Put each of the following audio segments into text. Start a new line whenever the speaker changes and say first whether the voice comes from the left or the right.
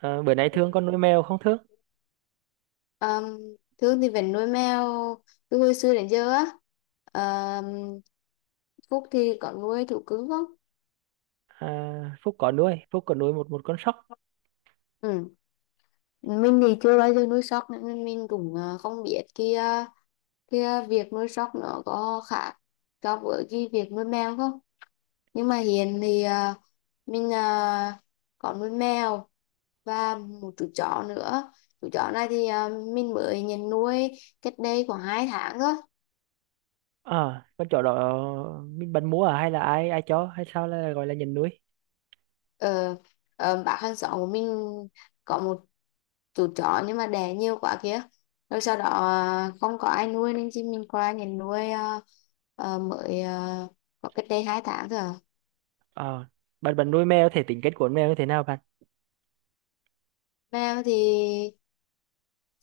right: Ờ, Bữa nay Thương con nuôi mèo không Thương?
left: Um, Thương thì vẫn nuôi mèo từ hồi xưa đến giờ á. Ờm, Phúc thì có nuôi thú cưng không?
right: À, Phúc có nuôi một một con sóc.
left: Ừ. Mình thì chưa bao giờ nuôi sóc nên mình cũng không biết kia kia việc nuôi sóc nó có khác so với cái việc nuôi mèo không? Nhưng mà hiện thì mình có nuôi mèo và một chú chó nữa. Chú chó này thì mình mới nhận nuôi cách đây khoảng 2 tháng thôi.
right: À, con chó đó mình bạn mua à hay là ai ai cho hay sao là gọi là nhận nuôi?
left: ờ, bác hàng xóm của mình có một chú chó nhưng mà đẻ nhiều quá kia, rồi sau đó không có ai nuôi nên chị mình qua nhà nuôi, mới có cách đây 2 tháng thôi à.
right: Ờ, bạn bạn nuôi mèo thể tính kết của con mèo như thế nào bạn?
left: Mèo thì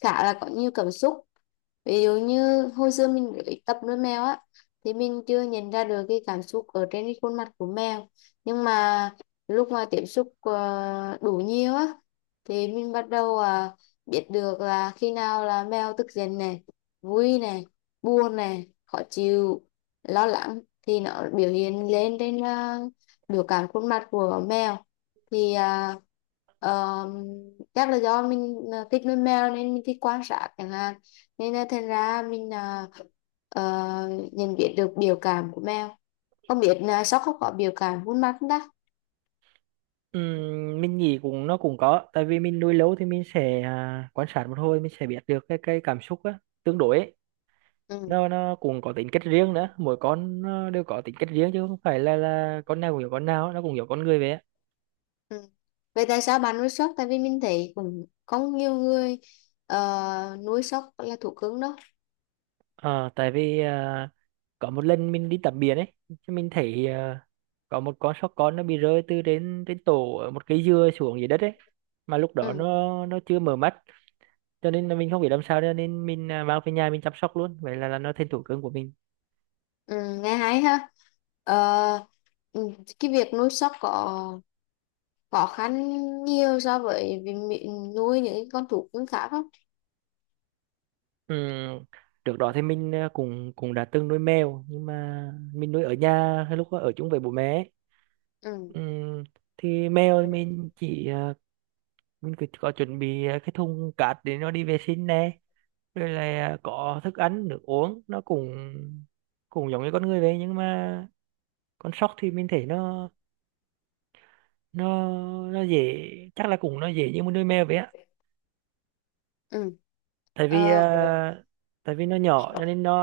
left: khá là có nhiều cảm xúc. Ví dụ như hồi xưa mình mới tập nuôi mèo á thì mình chưa nhận ra được cái cảm xúc ở trên cái khuôn mặt của mèo. Nhưng mà lúc mà tiếp xúc đủ nhiều á thì mình bắt đầu biết được là khi nào là mèo tức giận này, vui này, buồn này, khó chịu, lo lắng thì nó biểu hiện lên trên biểu cảm khuôn mặt của mèo. Thì ờm, chắc là do mình thích nuôi mèo nên mình thích quan sát chẳng hạn, nên là thành ra mình ờ, nhận biết được biểu cảm của mèo. Không biết là sóc không có biểu cảm khuôn mặt không ta.
right: Mình nghĩ cũng nó cũng có, tại vì mình nuôi lâu thì mình sẽ quan sát một hồi mình sẽ biết được cái cảm xúc á, tương đối ấy.
left: Ừ.
right: Nó cũng có tính cách riêng nữa, mỗi con nó đều có tính cách riêng chứ không phải là con nào cũng hiểu con nào, nó cũng hiểu con người vậy á.
left: Ừ. Vậy tại sao bạn nuôi sóc? Tại vì mình thấy cũng có nhiều người nuôi sóc là thú cưng đó.
right: Ờ, tại vì có một lần mình đi tắm biển ấy, chứ mình thấy có một con sóc con nó bị rơi từ trên trên tổ ở một cây dừa xuống dưới đất ấy, mà lúc đó
left: Ừ.
right: nó chưa mở mắt, cho nên là mình không biết làm sao cho nên mình mang về nhà mình chăm sóc luôn, vậy là nó thành thú cưng của mình.
left: Ừ, nghe hay ha. Ờ, ừ, cái việc nuôi sóc có khó khăn nhiều so với việc nuôi những cái con thú cưng khác không?
right: Ừm, Trước đó thì mình cũng cũng đã từng nuôi mèo, nhưng mà mình nuôi ở nhà hay lúc ở chung với bố mẹ ấy.
left: Ừ.
right: Ừm, thì mèo thì mình chỉ mình cứ có chuẩn bị cái thùng cát để nó đi vệ sinh nè, rồi là có thức ăn nước uống nó cũng cũng giống như con người vậy, nhưng mà con sóc thì mình thấy nó nó dễ, chắc là cũng nó dễ như một đôi mèo vậy á,
left: Ừ.
right: tại vì
left: Ờ,
right: tại vì nó nhỏ cho nên nó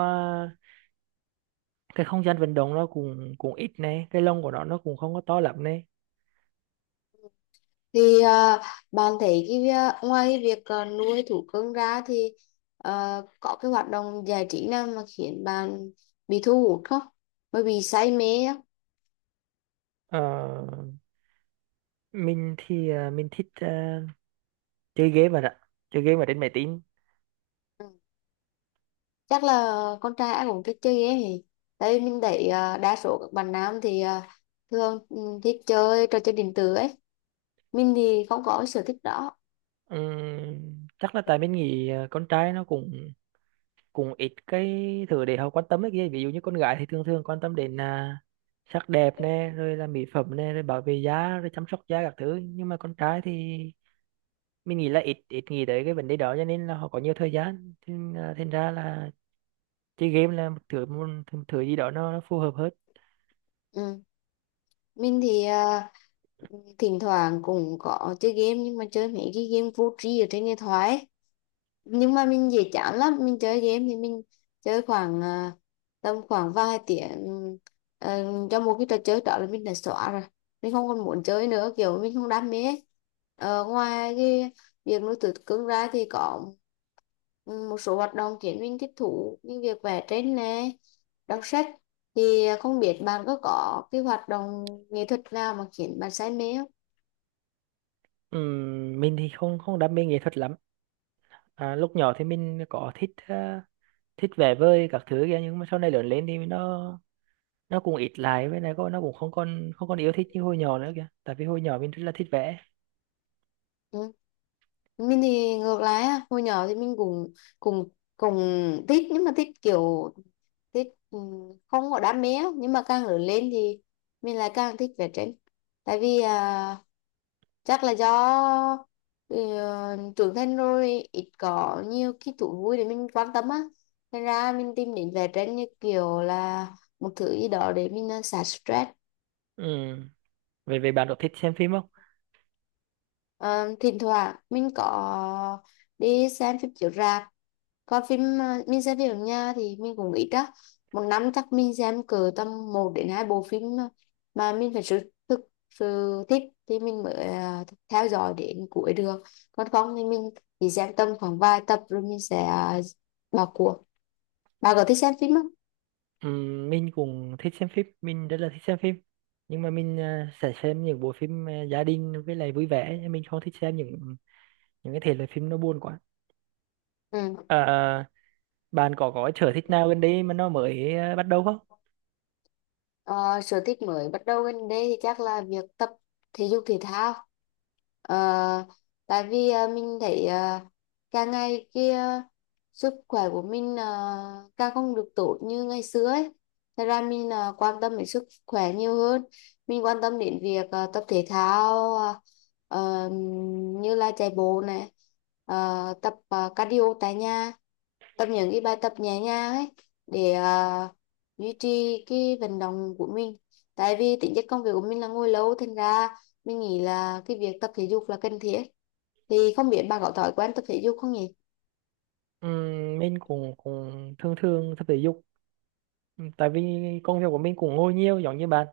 right: cái không gian vận động nó cũng cũng ít này, cái lông của nó cũng không có to lắm này.
left: thì bạn thấy cái ngoài cái việc nuôi thú cưng ra thì có cái hoạt động giải trí nào mà khiến bạn bị thu hút không? Mới bị say mê á?
right: Ờ, mình thì mình thích chơi game mà ạ, chơi game ở trên máy tính.
left: Ừ. Chắc là con trai ai cũng thích chơi game. Thì tại vì mình thấy đa số các bạn nam thì thường thích chơi trò chơi điện tử ấy. Mình thì không có cái sở thích đó.
right: Chắc là tại mình nghĩ con trai nó cũng cũng ít cái thứ để họ quan tâm ấy kia, ví dụ như con gái thì thường thường quan tâm đến sắc đẹp nè rồi là mỹ phẩm nè rồi bảo vệ da rồi chăm sóc da các thứ, nhưng mà con trai thì mình nghĩ là ít ít nghĩ tới cái vấn đề đó, cho nên là họ có nhiều thời gian thì, à, thành ra là chơi game là một thứ gì đó nó phù hợp hơn.
left: Ừ. Mình thì thỉnh thoảng cũng có chơi game, nhưng mà chơi mấy cái game vô tri ở trên điện thoại. Nhưng mà mình dễ chán lắm. Mình chơi game thì mình chơi khoảng tầm khoảng vài tiếng ờ, cho một cái trò chơi đó là mình đã xóa rồi, mình không còn muốn chơi nữa, kiểu mình không đam mê ấy. Ngoài cái việc nuôi thú cưng ra thì có ừ, một số hoạt động khiến mình thích thú như việc vẽ tranh nè, đọc sách. Thì không biết bạn có cái hoạt động nghệ thuật nào mà khiến bạn say mê không?
right: Mình thì không không đam mê nghệ thuật lắm, à, lúc nhỏ thì mình có thích thích vẽ vời các thứ kia, nhưng mà sau này lớn lên thì nó cũng ít lại với này, có nó cũng không còn yêu thích như hồi nhỏ nữa kìa, tại vì hồi nhỏ mình rất là thích vẽ.
left: Ừ. Mình thì ngược lại á, hồi nhỏ thì mình cũng cùng cùng thích, nhưng mà thích kiểu thích không có đam mê á. Nhưng mà càng lớn lên thì mình lại càng thích vẽ tranh. Tại vì chắc là do trưởng thành rồi ít có nhiều cái thú vui để mình quan tâm á nên ra mình tìm đến vẽ tranh như kiểu là một thứ gì đó để mình xả stress.
right: Ừ. Về về bạn có thích xem phim không?
left: Ờ, Thỉnh thoảng mình có đi xem phim chiếu rạp. Còn phim mình xem phim ở nhà thì mình cũng ít á. Một năm chắc mình xem cỡ tầm một đến 2 bộ phim, mà mình phải sự thực sự thích thì mình mới theo dõi đến cuối được. Còn không thì mình chỉ xem tầm khoảng vài tập rồi mình sẽ bỏ cuộc. Bà có thích xem phim không?
right: Ừ, mình cũng thích xem phim, mình rất là thích xem phim, nhưng mà mình sẽ xem những bộ phim gia đình với lại vui vẻ, nhưng mình không thích xem những cái thể loại phim nó buồn quá.
left: Ừ.
right: Ờ, bạn có sở thích nào gần đây mà nó mới bắt đầu không?
left: Ờ, Sở thích mới bắt đầu gần đây thì chắc là việc tập thể dục thể thao. Ờ, Tại vì mình thấy càng ngày kia sức khỏe của mình càng không được tốt như ngày xưa ấy. Thật ra mình quan tâm đến sức khỏe nhiều hơn. Mình quan tâm đến việc tập thể thao, ờ, như là chạy bộ này, tập cardio tại nhà, tập những cái bài tập nhẹ nhàng ấy để duy trì cái vận động của mình. Tại vì tính chất công việc của mình là ngồi lâu thành ra mình nghĩ là cái việc tập thể dục là cần thiết. Thì không biết bạn có thói quen tập thể dục không nhỉ?
right: Ừ, mình cũng cũng thường thường tập thể dục. Ừ, tại vì công việc của mình cũng ngồi nhiều giống như bạn,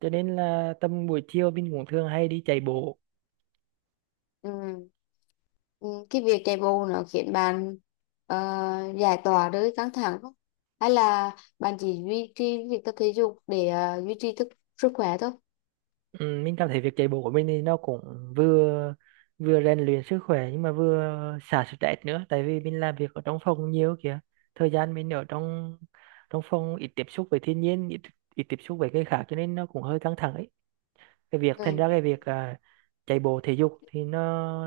right: cho nên là tầm buổi chiều mình cũng thường hay đi chạy bộ.
left: Ừ. Ừ, cái việc chạy bộ nó khiến bạn ờ, giải tỏa đôi căng thẳng không, hay là bạn chỉ duy trì việc tập thể dục để duy trì sức khỏe thôi?
right: Ừ, mình cảm thấy việc chạy bộ của mình thì nó cũng vừa vừa rèn luyện sức khỏe nhưng mà vừa xả stress nữa, tại vì mình làm việc ở trong phòng nhiều kìa, thời gian mình ở trong trong phòng ít tiếp xúc với thiên nhiên, ít, ít tiếp xúc với người khác cho nên nó cũng hơi căng thẳng ấy, cái việc thành ra
left: Ừ.
right: cái việc chạy bộ thể dục thì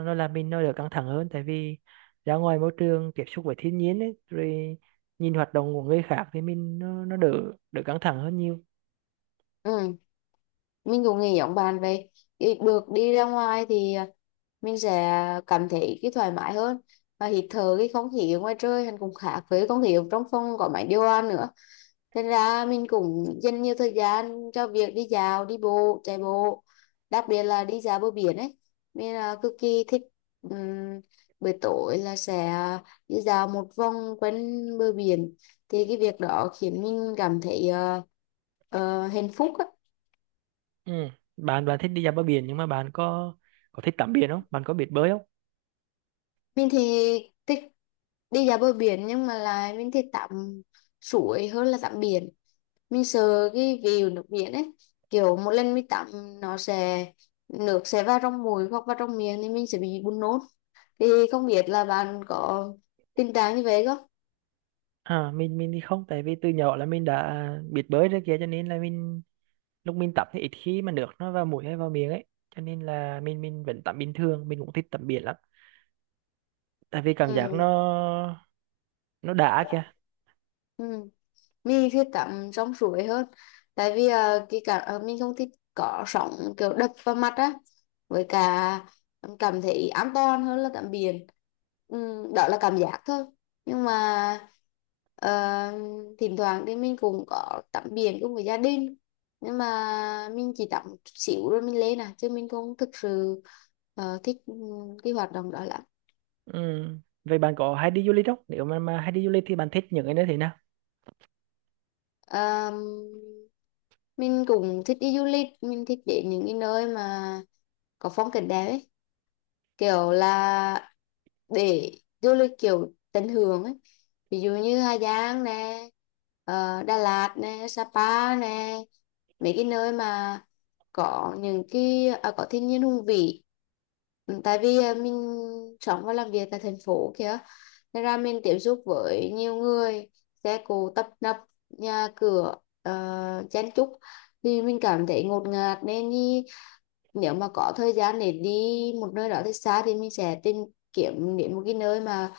right: nó làm mình nó đỡ căng thẳng hơn, tại vì ra ngoài môi trường tiếp xúc với thiên nhiên ấy rồi nhìn hoạt động của người khác thì mình nó đỡ đỡ căng thẳng hơn nhiều.
left: Ừ. Mình cũng nghĩ giống bạn vậy. Thì được đi ra ngoài thì mình sẽ cảm thấy cái thoải mái hơn và hít thở cái không khí ở ngoài trời hắn cũng khác với không khí ở trong phòng có máy điều hòa nữa. Thế ra mình cũng dành nhiều thời gian cho việc đi dạo, đi bộ, chạy bộ, đặc biệt là đi dạo bờ biển ấy. Mình là cực kỳ thích, ừm, buổi tối là sẽ đi dạo một vòng quanh bờ biển. Thì cái việc đó khiến mình cảm thấy hạnh phúc á.
right: Ừ. bạn bạn thích đi dạo bờ biển, nhưng mà bạn có thích tắm biển không, bạn có biết bơi không?
left: Mình thì thích đi dạo bờ biển, nhưng mà là mình thích tắm suối hơn là tắm biển. Mình sợ cái view nước biển ấy, kiểu một lần mình tắm nó sẽ, nước sẽ vào trong mũi hoặc vào trong miệng thì mình sẽ bị buồn nôn. Thì không biết là bạn có tình trạng như vậy không?
right: À mình thì không, tại vì từ nhỏ là mình đã biết bơi rồi kia, cho nên là mình lúc mình tắm thì ít khi mà nước nó vào mũi hay vào miệng ấy, cho nên là mình vẫn tắm bình thường, mình cũng thích tắm biển lắm, tại vì cảm giác
left: Ừ.
right: nó đã kìa.
left: Ừ. Mình thích tắm trong suối hơn. Tại vì cái cả mình không thích có sóng kiểu đập vào mặt á, với cả cảm thấy an toàn hơn là tắm biển. Đó là cảm giác thôi. Nhưng mà ờ, thỉnh thoảng thì mình cũng có tắm biển cùng với gia đình, nhưng mà mình chỉ tắm chút xíu rồi mình lên à, chứ mình không thực sự thích cái hoạt động đó lắm.
right: Ừ. Vậy bạn có hay đi du lịch không, nếu mà hay đi du lịch thì bạn thích những cái nơi thế nào?
left: Ờ, mình cũng thích đi du lịch. Mình thích đến những cái nơi mà có phong cảnh đẹp ấy, kiểu là để du lịch kiểu tận hưởng ấy. Ví dụ như Hà Giang nè, Đà Lạt nè, Sapa nè, mấy cái nơi mà có những cái có thiên nhiên hùng vĩ. Ừ, tại vì mình sống và làm việc tại thành phố kia nên ra mình tiếp xúc với nhiều người, xe cộ tấp nập, nhà cửa chen chúc, thì mình cảm thấy ngột ngạt nên đi, nếu mà có thời gian để đi một nơi đó thật xa thì mình sẽ tìm kiếm đến một cái nơi mà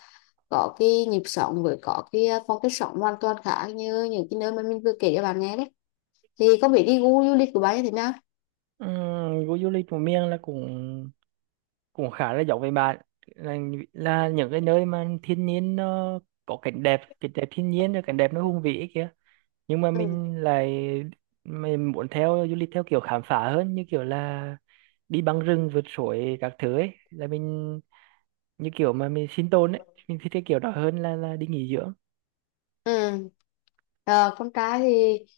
left: có cái nhịp sống với có cái phong cách sống hoàn toàn khác như những cái nơi mà mình vừa kể cho bạn nghe đấy. Thì không biết đi gu du lịch của bạn như thế nào?
right: Ừ. Du lịch của miền là cũng cũng khá là giống với bạn, là, là những cái nơi mà thiên nhiên nó có cảnh đẹp, cảnh đẹp thiên nhiên rồi cảnh đẹp nó hùng vĩ ấy kìa, nhưng mà
left: Ừ.
right: mình lại mình muốn theo du lịch theo kiểu khám phá hơn, như kiểu là đi băng rừng vượt suối các thứ ấy, là mình như kiểu mà mình sinh tồn ấy, mình thích cái kiểu đó hơn là đi nghỉ dưỡng.
left: Ừ. Ờ, con trai thì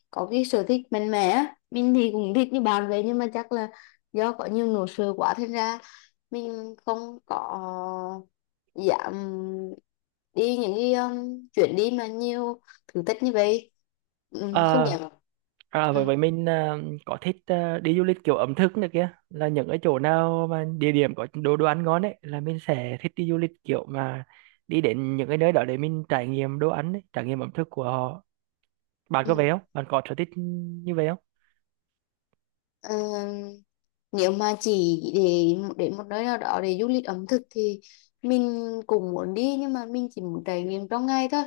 left: có cái sở thích mạnh mẽ á. Mình thì cũng thích như bạn vậy, nhưng mà chắc là do có nhiều nỗi sợ quá thành ra mình không có dám đi những cái chuyến đi mà nhiều thử thách như vậy.
right: À,
left: Không dám.
right: À, vậy
left: Ừ.
right: vậy mình có thích đi du lịch kiểu ẩm thực nữa kia, là những cái chỗ nào mà địa điểm có đồ đồ ăn ngon ấy, là mình sẽ thích đi du lịch kiểu mà đi đến những cái nơi đó để mình trải nghiệm đồ ăn ấy, trải nghiệm ẩm thực của họ. Bạn
left: Ừ.
right: có vậy không, bạn có sở thích như vậy không?
left: Ờ, Nếu mà chỉ để đến một nơi nào đó để du lịch ẩm thực thì mình cũng muốn đi, nhưng mà mình chỉ muốn trải nghiệm trong ngày thôi.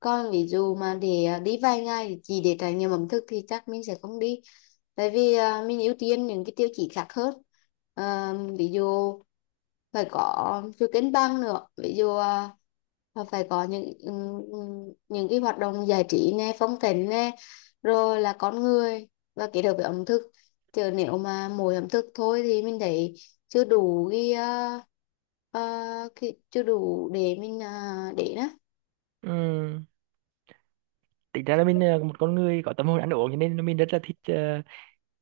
left: Còn ví dụ mà để đi vài ngày để chỉ để trải nghiệm ẩm thực thì chắc mình sẽ không đi, tại vì mình ưu tiên những cái tiêu chí khác hơn. Ví dụ phải có sự cân băng nữa, ví dụ là phải có những cái hoạt động giải trí nè, phong cảnh nè, rồi là con người, và kết hợp với ẩm thực. Chứ nếu mà mỗi ẩm thực thôi thì mình thấy chưa đủ cái, à, cái chưa đủ để mình để đó.
right: Ừm, Tính ra là mình một con người có tâm hồn ăn uống, cho nên mình rất là thích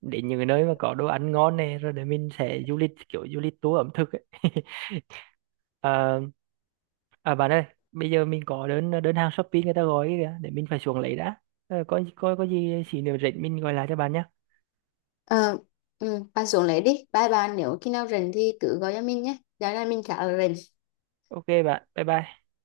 right: đến những cái nơi mà có đồ ăn ngon này, rồi để mình sẽ du lịch kiểu du lịch tour ẩm thực ấy. Ờ, À bạn ơi, bây giờ mình có đơn đơn hàng Shopee người ta gọi kìa, để mình phải xuống lấy đã. Ờ, có có gì xí nữa rảnh mình gọi lại cho bạn nhé.
left: Ờ, ừ, ba xuống lấy đi bye bạn. Nếu khi nào rảnh thì cứ gọi cho mình nhé, giờ này mình trả rảnh.
right: Ok bạn, bye bye.